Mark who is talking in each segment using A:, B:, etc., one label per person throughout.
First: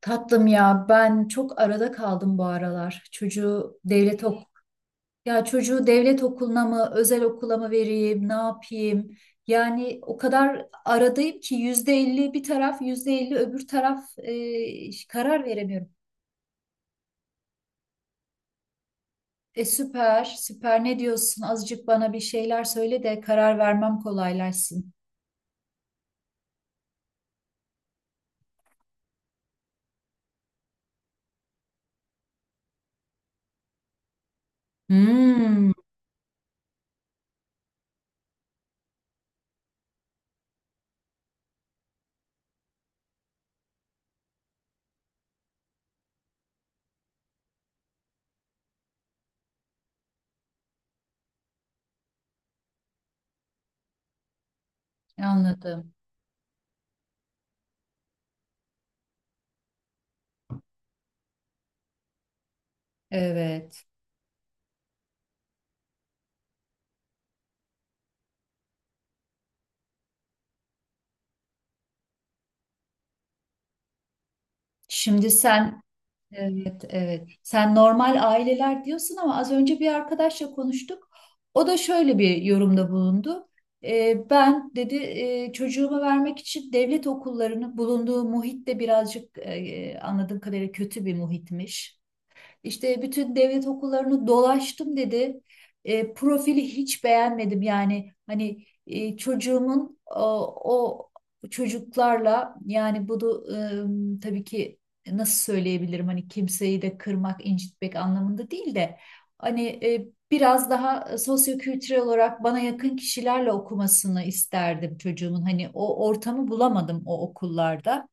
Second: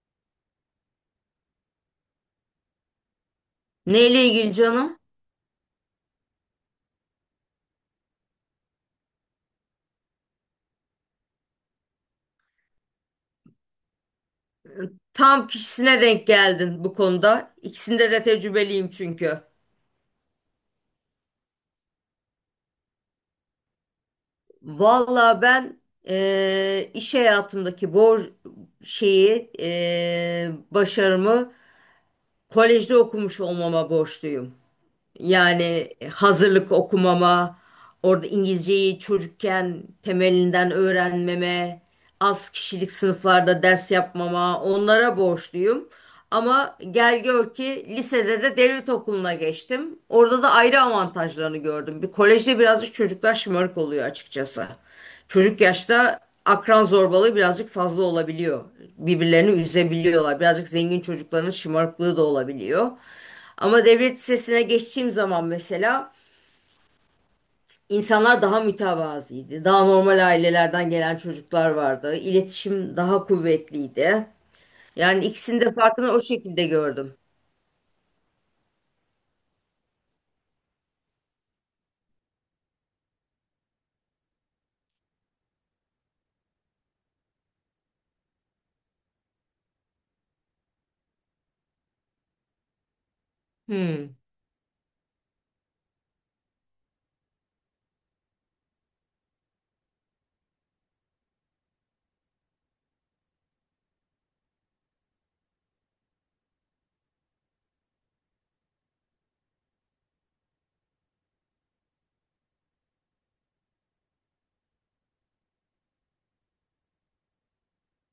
A: Tatlım ya ben çok arada kaldım bu aralar. Çocuğu devlet
B: Neyle
A: ok
B: ilgili canım?
A: ya çocuğu devlet okuluna mı özel okula mı vereyim ne yapayım? Yani o kadar aradayım ki yüzde elli bir taraf yüzde elli öbür taraf karar
B: Tam
A: veremiyorum.
B: kişisine denk geldin bu konuda. İkisinde de tecrübeliyim çünkü.
A: Süper süper ne diyorsun? Azıcık bana bir şeyler söyle de karar vermem kolaylaşsın.
B: Valla ben iş hayatımdaki bor şeyi başarımı kolejde okumuş olmama borçluyum.
A: Hmm,
B: Yani hazırlık okumama, orada İngilizceyi çocukken temelinden öğrenmeme, az kişilik sınıflarda ders yapmama onlara borçluyum. Ama gel gör ki lisede de devlet okuluna geçtim. Orada da ayrı avantajlarını gördüm. Bir kolejde birazcık çocuklar şımarık oluyor açıkçası. Çocuk
A: anladım.
B: yaşta akran zorbalığı birazcık fazla olabiliyor. Birbirlerini üzebiliyorlar. Birazcık zengin çocukların şımarıklığı da olabiliyor.
A: Evet.
B: Ama devlet lisesine geçtiğim zaman mesela insanlar daha mütevazıydı. Daha normal ailelerden gelen çocuklar vardı. İletişim daha kuvvetliydi. Yani
A: Şimdi
B: ikisinin de
A: sen
B: farkını o şekilde
A: evet,
B: gördüm.
A: evet. Sen normal aileler diyorsun ama az önce bir arkadaşla konuştuk. O da şöyle bir yorumda bulundu. Ben dedi çocuğumu vermek için devlet okullarının bulunduğu muhit de birazcık anladığım kadarıyla kötü bir muhitmiş. İşte bütün devlet
B: Hmm.
A: okullarını dolaştım dedi. Profili hiç beğenmedim, yani hani çocuğumun o çocuklarla, yani bunu tabii ki nasıl söyleyebilirim, hani kimseyi de kırmak, incitmek anlamında değil de hani biraz daha sosyokültürel olarak bana yakın kişilerle okumasını isterdim çocuğumun. Hani o ortamı bulamadım o okullarda.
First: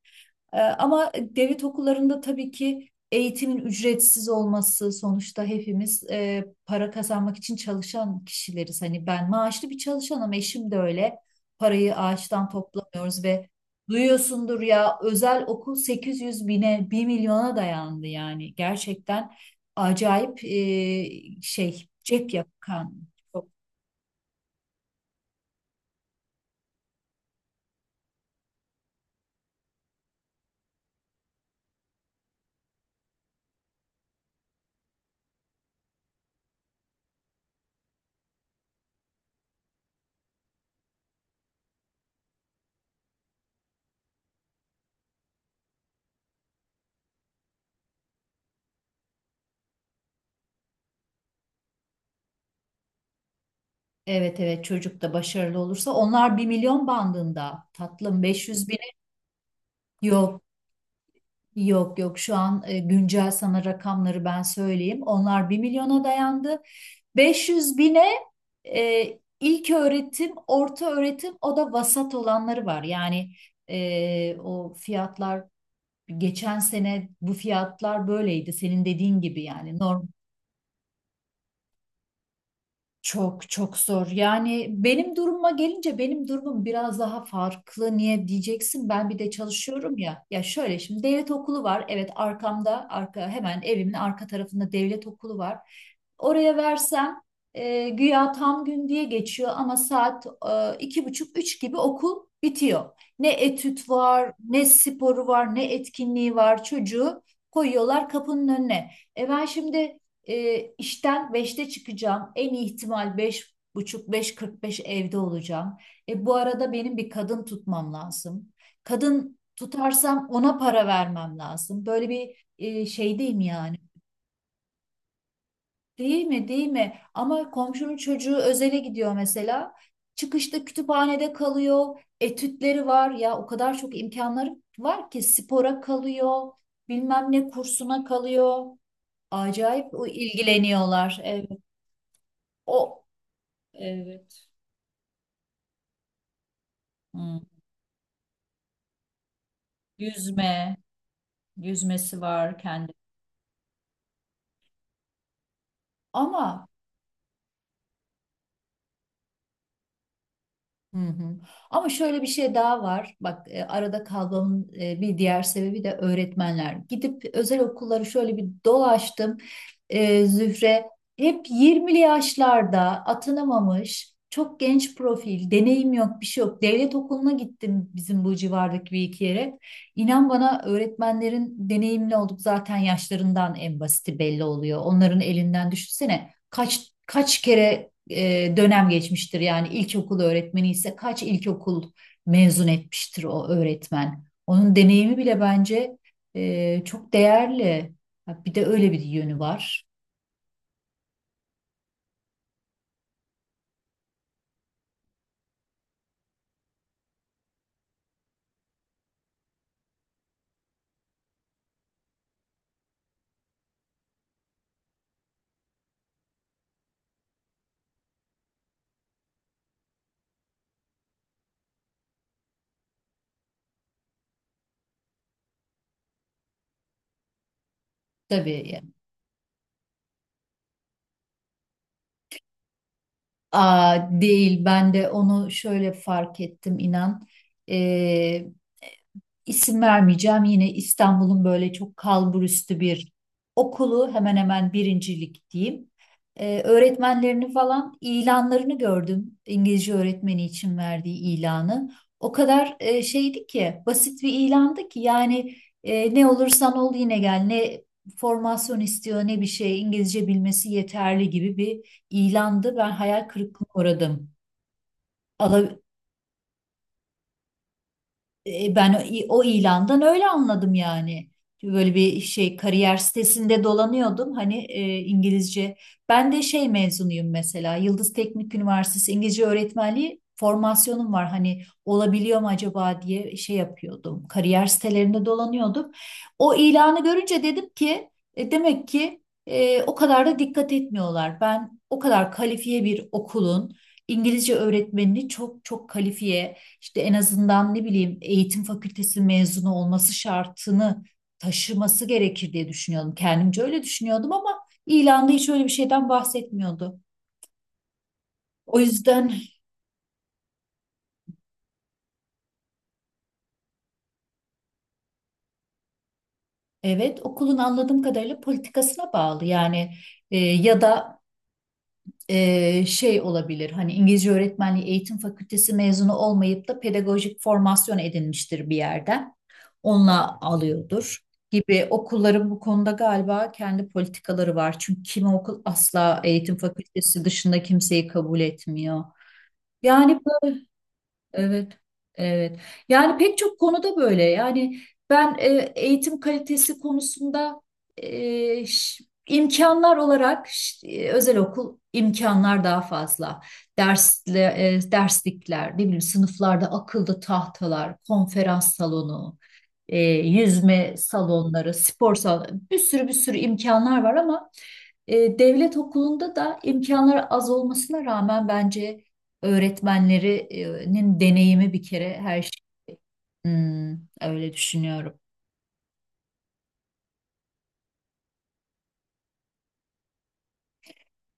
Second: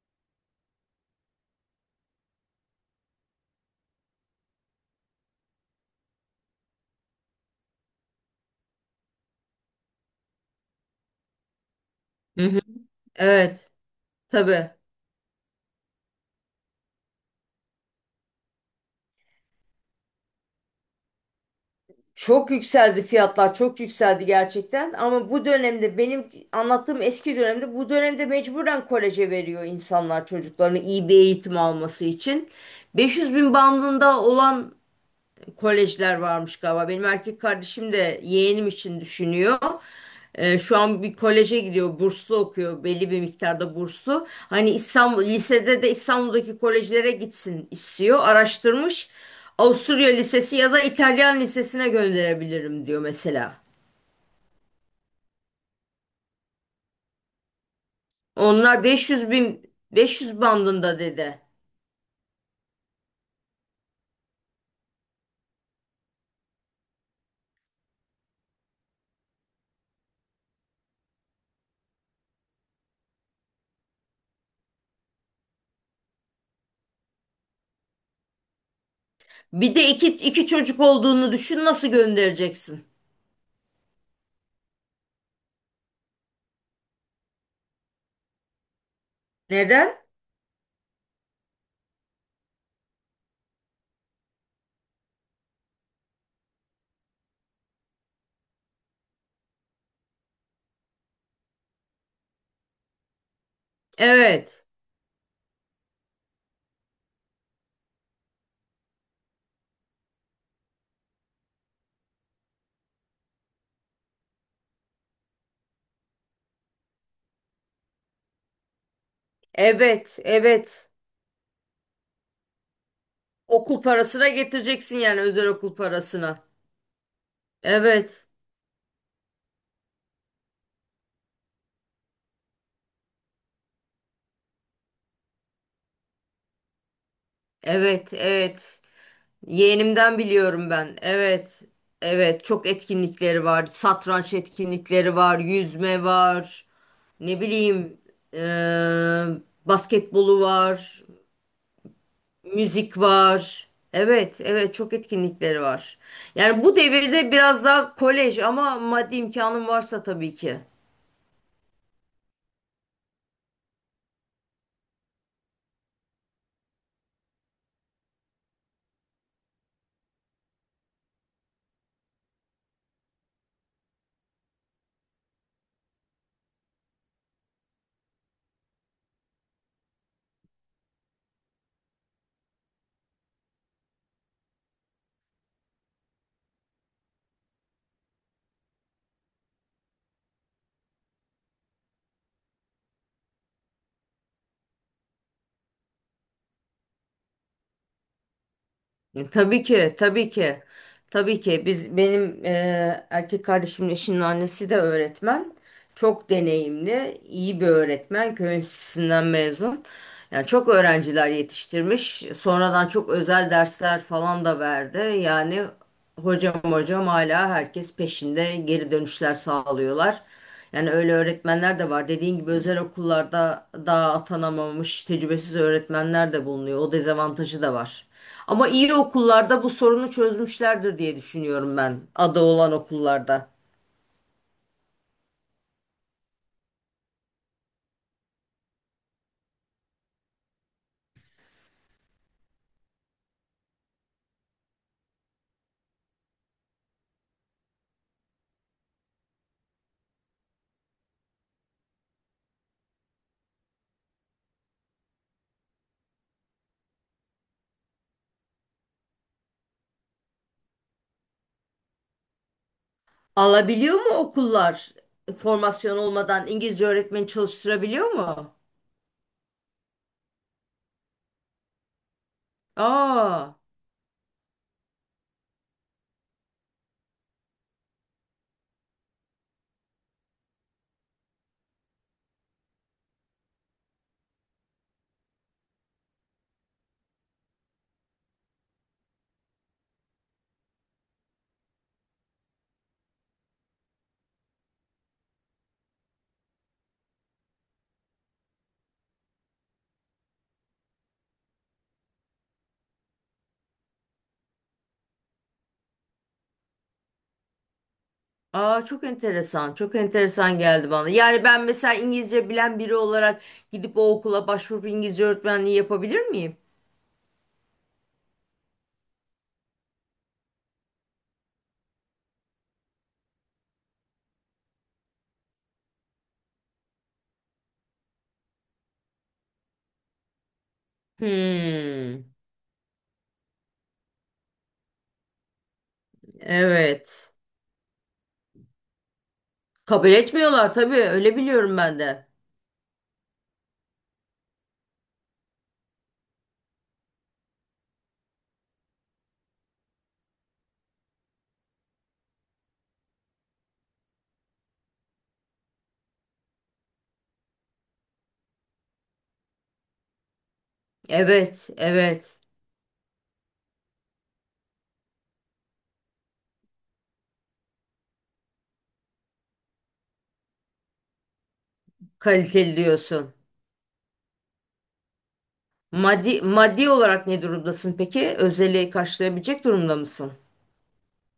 A: Ama devlet okullarında tabii ki eğitimin ücretsiz olması, sonuçta hepimiz para kazanmak için çalışan kişileriz. Hani ben maaşlı bir çalışanım, eşim de öyle. Parayı
B: Hı
A: ağaçtan
B: hı.
A: toplamıyoruz ve
B: Evet,
A: duyuyorsundur
B: tabii.
A: ya, özel okul 800 bine, bir milyona dayandı yani. Gerçekten acayip cep
B: Çok
A: yakan.
B: yükseldi
A: çok-
B: fiyatlar, çok yükseldi gerçekten. Ama bu dönemde benim anlattığım eski dönemde bu dönemde mecburen koleje veriyor insanlar çocuklarını iyi bir eğitim alması için. 500 bin bandında olan kolejler varmış galiba. Benim erkek kardeşim de yeğenim için düşünüyor. Şu an bir koleje gidiyor, burslu okuyor, belli bir miktarda burslu. Hani lisede de İstanbul'daki kolejlere gitsin istiyor. Araştırmış. Avusturya Lisesi ya da İtalyan Lisesi'ne gönderebilirim diyor mesela.
A: Evet, evet, çocuk da başarılı olursa onlar bir milyon bandında tatlım, 500 bine
B: Onlar 500 bin, 500
A: yok.
B: bandında dedi.
A: Yok yok, şu an güncel sana rakamları ben söyleyeyim. Onlar bir milyona dayandı. 500 bine e, ilk öğretim, orta öğretim o da vasat olanları var. Yani o fiyatlar geçen sene bu fiyatlar böyleydi. Senin dediğin gibi,
B: Bir
A: yani
B: de
A: normal.
B: iki çocuk olduğunu düşün, nasıl göndereceksin?
A: Çok çok zor. Yani benim durumuma gelince benim durumum biraz daha farklı. Niye diyeceksin? Ben bir de çalışıyorum
B: Neden?
A: ya. Ya şöyle, şimdi devlet okulu var. Evet, arkamda, arka hemen evimin arka tarafında devlet okulu var. Oraya versem güya tam gün diye geçiyor ama saat iki buçuk üç gibi okul bitiyor. Ne etüt var,
B: Evet.
A: ne sporu var, ne etkinliği var. Çocuğu koyuyorlar kapının önüne. E ben şimdi işten 5'te çıkacağım. En iyi ihtimal 5 buçuk, beş kırk beş evde olacağım. E, bu arada benim bir kadın tutmam lazım. Kadın
B: Evet,
A: tutarsam ona para
B: evet.
A: vermem lazım. Böyle bir şeydeyim yani.
B: Okul parasına getireceksin yani, özel okul
A: Değil
B: parasına.
A: mi? Değil mi? Ama komşunun
B: Evet.
A: çocuğu özele gidiyor mesela. Çıkışta kütüphanede kalıyor. Etütleri var ya, o kadar çok imkanları var ki spora kalıyor. Bilmem ne kursuna
B: Evet,
A: kalıyor.
B: evet.
A: Acayip
B: Yeğenimden biliyorum ben.
A: ilgileniyorlar. Evet.
B: Evet. Evet, çok
A: O
B: etkinlikleri var. Satranç
A: evet.
B: etkinlikleri var, yüzme var. Ne
A: Hmm.
B: bileyim, eee, basketbolu
A: Yüzme,
B: var,
A: yüzmesi var kendi.
B: müzik var. Evet, evet çok etkinlikleri var. Yani
A: Ama
B: bu devirde biraz daha kolej, ama maddi imkanın varsa tabii ki.
A: hı hı. Ama şöyle bir şey daha var. Bak arada kalmamın bir diğer sebebi de öğretmenler. Gidip özel okulları şöyle bir dolaştım. E, Zühre, hep 20'li yaşlarda atanamamış, çok genç profil, deneyim yok, bir şey yok. Devlet okuluna gittim bizim bu civardaki bir iki yere. İnan bana, öğretmenlerin deneyimli olduk zaten yaşlarından, en basiti belli oluyor. Onların elinden düşünsene kaç kere dönem geçmiştir. Yani ilkokul öğretmeni ise kaç ilkokul mezun etmiştir o öğretmen. Onun deneyimi bile bence çok değerli. Ha, bir de öyle bir
B: E,
A: yönü
B: Tabii
A: var.
B: ki, tabii ki. Tabii ki biz benim erkek kardeşimin eşinin annesi de öğretmen. Çok deneyimli, iyi bir öğretmen. Köy enstitüsünden mezun. Yani çok öğrenciler yetiştirmiş. Sonradan çok özel dersler falan da verdi. Yani hocam hocam hala herkes peşinde, geri dönüşler sağlıyorlar. Yani öyle öğretmenler de var. Dediğin gibi özel okullarda daha atanamamış tecrübesiz öğretmenler de bulunuyor. O dezavantajı da var. Ama
A: Tabii,
B: iyi okullarda bu sorunu çözmüşlerdir diye düşünüyorum ben. Adı olan okullarda.
A: aa, değil, ben de onu şöyle fark ettim inan. Ee, isim vermeyeceğim, yine İstanbul'un böyle çok kalburüstü bir okulu, hemen hemen birincilik diyeyim. Öğretmenlerini falan, ilanlarını gördüm. İngilizce öğretmeni için verdiği ilanı. O kadar şeydi ki, basit bir ilandı ki, yani ne olursan ol yine gel, ne formasyon istiyor, ne bir şey, İngilizce bilmesi yeterli gibi bir ilandı. Ben hayal kırıklığına
B: Alabiliyor mu
A: uğradım.
B: okullar
A: Ala-
B: formasyon olmadan İngilizce öğretmeni çalıştırabiliyor mu?
A: Ben o ilandan öyle anladım yani. Böyle bir şey, kariyer
B: Aa,
A: sitesinde dolanıyordum hani İngilizce. Ben de şey mezunuyum mesela, Yıldız Teknik Üniversitesi İngilizce öğretmenliği, formasyonum var. Hani olabiliyor mu acaba diye şey yapıyordum. Kariyer sitelerinde dolanıyordum. O ilanı görünce dedim ki demek ki o kadar da dikkat etmiyorlar. Ben o kadar kalifiye bir okulun İngilizce öğretmenini çok çok kalifiye, işte en azından ne bileyim eğitim fakültesi mezunu olması şartını taşıması gerekir diye düşünüyordum. Kendimce öyle düşünüyordum ama ilanda hiç öyle bir şeyden bahsetmiyordu. O
B: aa çok
A: yüzden
B: enteresan. Çok enteresan geldi bana. Yani ben mesela İngilizce bilen biri olarak gidip o okula başvurup İngilizce öğretmenliği yapabilir miyim?
A: evet, okulun anladığım kadarıyla politikasına bağlı yani. Ya da şey olabilir. Hani İngilizce öğretmenliği eğitim fakültesi mezunu olmayıp da pedagojik formasyon edinmiştir bir yerden. Onunla alıyordur gibi,
B: Hmm.
A: okulların bu konuda galiba kendi politikaları var. Çünkü kimi okul asla eğitim fakültesi
B: Evet.
A: dışında kimseyi kabul etmiyor.
B: Kabul
A: Yani
B: etmiyorlar tabii. Öyle
A: evet,
B: biliyorum ben de.
A: evet. Yani pek çok konuda böyle. Yani ben e, eğitim kalitesi konusunda e, ş- imkanlar olarak özel okul imkanlar daha fazla. Dersle, derslikler, ne bileyim sınıflarda akıllı tahtalar, konferans salonu, yüzme
B: Evet,
A: salonları, spor
B: evet.
A: salonu, bir sürü imkanlar var ama devlet okulunda da imkanlar az olmasına rağmen, bence öğretmenlerinin deneyimi bir kere her şey.
B: Kaliteli diyorsun.
A: Hmm, öyle düşünüyorum.
B: Maddi, maddi olarak ne durumdasın peki? Özeli karşılayabilecek durumda mısın?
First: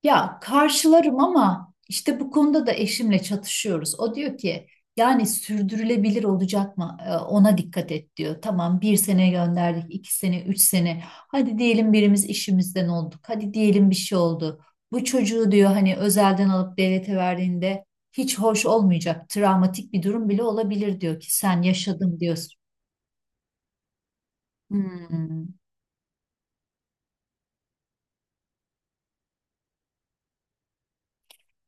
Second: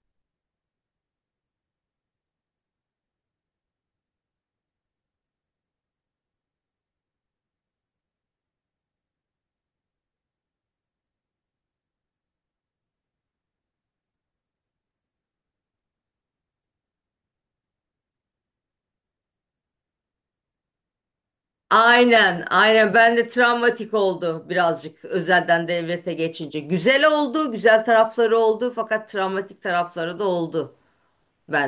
A: Ya karşılarım ama işte bu konuda da eşimle çatışıyoruz. O diyor ki yani sürdürülebilir olacak mı? Ona dikkat et diyor. Tamam, bir sene gönderdik, iki sene, üç sene. Hadi diyelim birimiz işimizden olduk. Hadi diyelim bir şey oldu. Bu çocuğu diyor, hani özelden alıp devlete verdiğinde hiç hoş olmayacak. Travmatik bir durum bile olabilir diyor ki sen yaşadın
B: Aynen,
A: diyorsun.
B: aynen. Ben de travmatik oldu birazcık
A: Hmm.
B: özelden devlete geçince. Güzel oldu, güzel tarafları oldu fakat travmatik tarafları da oldu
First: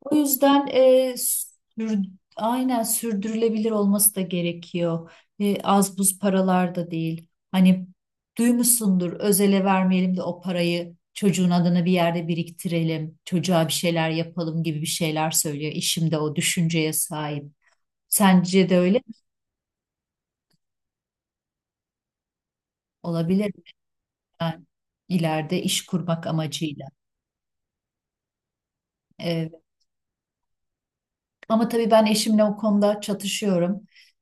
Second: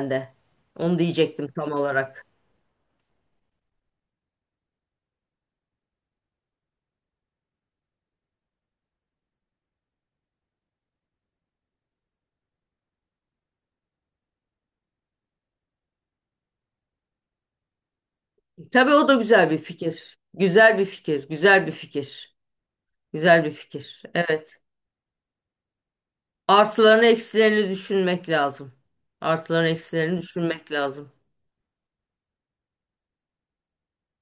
A: O yüzden
B: Onu diyecektim tam
A: sür-
B: olarak.
A: aynen, sürdürülebilir olması da gerekiyor. E, az buz paralar da değil. Hani duymuşsundur, özele vermeyelim de o parayı çocuğun adına bir yerde biriktirelim. Çocuğa bir şeyler yapalım gibi bir şeyler söylüyor. İşimde o düşünceye sahip. Sence de
B: Tabii
A: öyle mi?
B: o da güzel bir fikir. Güzel bir fikir, güzel bir fikir. Güzel
A: Olabilir
B: bir
A: mi?
B: fikir. Evet.
A: Yani ileride iş kurmak amacıyla.
B: Artılarını eksilerini düşünmek lazım.
A: E,
B: Artılarını eksilerini düşünmek lazım.
A: ama tabii ben eşimle o konuda çatışıyorum.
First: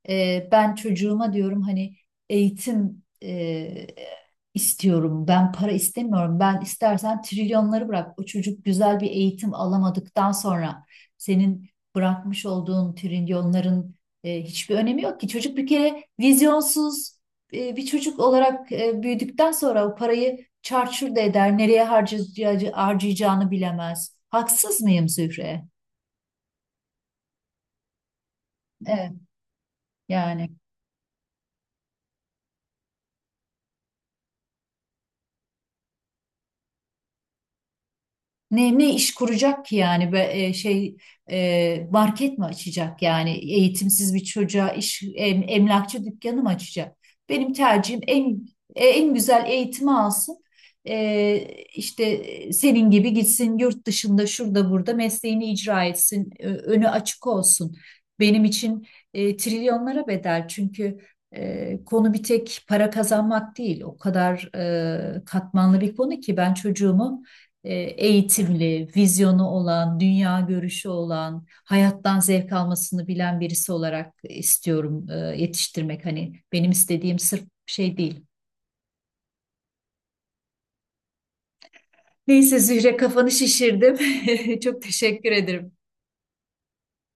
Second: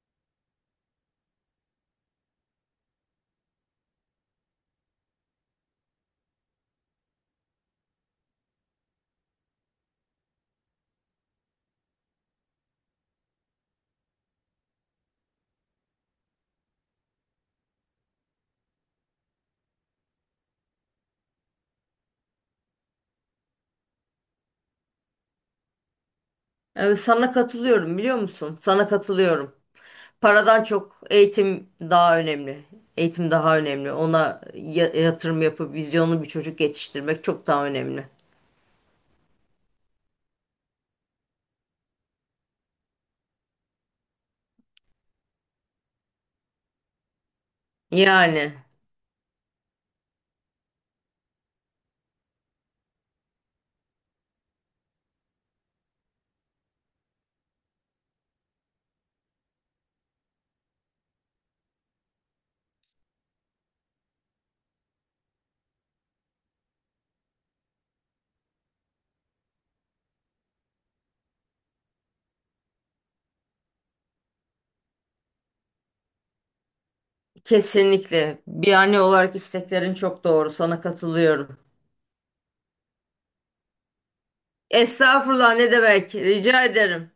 A: Ben çocuğuma diyorum hani eğitim istiyorum. Ben para istemiyorum. Ben istersen trilyonları bırak. O çocuk güzel bir eğitim alamadıktan sonra senin bırakmış olduğun trilyonların hiçbir önemi yok ki. Çocuk bir kere vizyonsuz bir çocuk olarak büyüdükten sonra o parayı çarçur da eder. Nereye harcayacağını bilemez. Haksız mıyım Zühre?
B: Evet, sana katılıyorum biliyor musun? Sana
A: Evet.
B: katılıyorum.
A: Yani.
B: Paradan çok eğitim daha önemli. Eğitim daha önemli. Ona yatırım yapıp vizyonlu bir çocuk yetiştirmek çok daha önemli.
A: Ne iş kuracak ki yani be, e, şey e, market mi açacak, yani eğitimsiz bir çocuğa iş emlakçı dükkanı mı açacak? Benim tercihim
B: Yani
A: en güzel eğitimi alsın. E, işte senin gibi gitsin, yurt dışında şurada burada mesleğini icra etsin, önü açık olsun. Benim için trilyonlara bedel, çünkü konu bir tek para kazanmak değil, o kadar katmanlı bir konu ki, ben çocuğumu eğitimli, vizyonu olan, dünya görüşü olan, hayattan zevk almasını bilen birisi olarak istiyorum yetiştirmek. Hani benim istediğim sırf şey değil.
B: kesinlikle bir anne olarak isteklerin çok doğru. Sana katılıyorum.
A: Neyse Zühre, kafanı şişirdim. Çok teşekkür
B: Estağfurullah, ne
A: ederim.
B: demek? Rica ederim.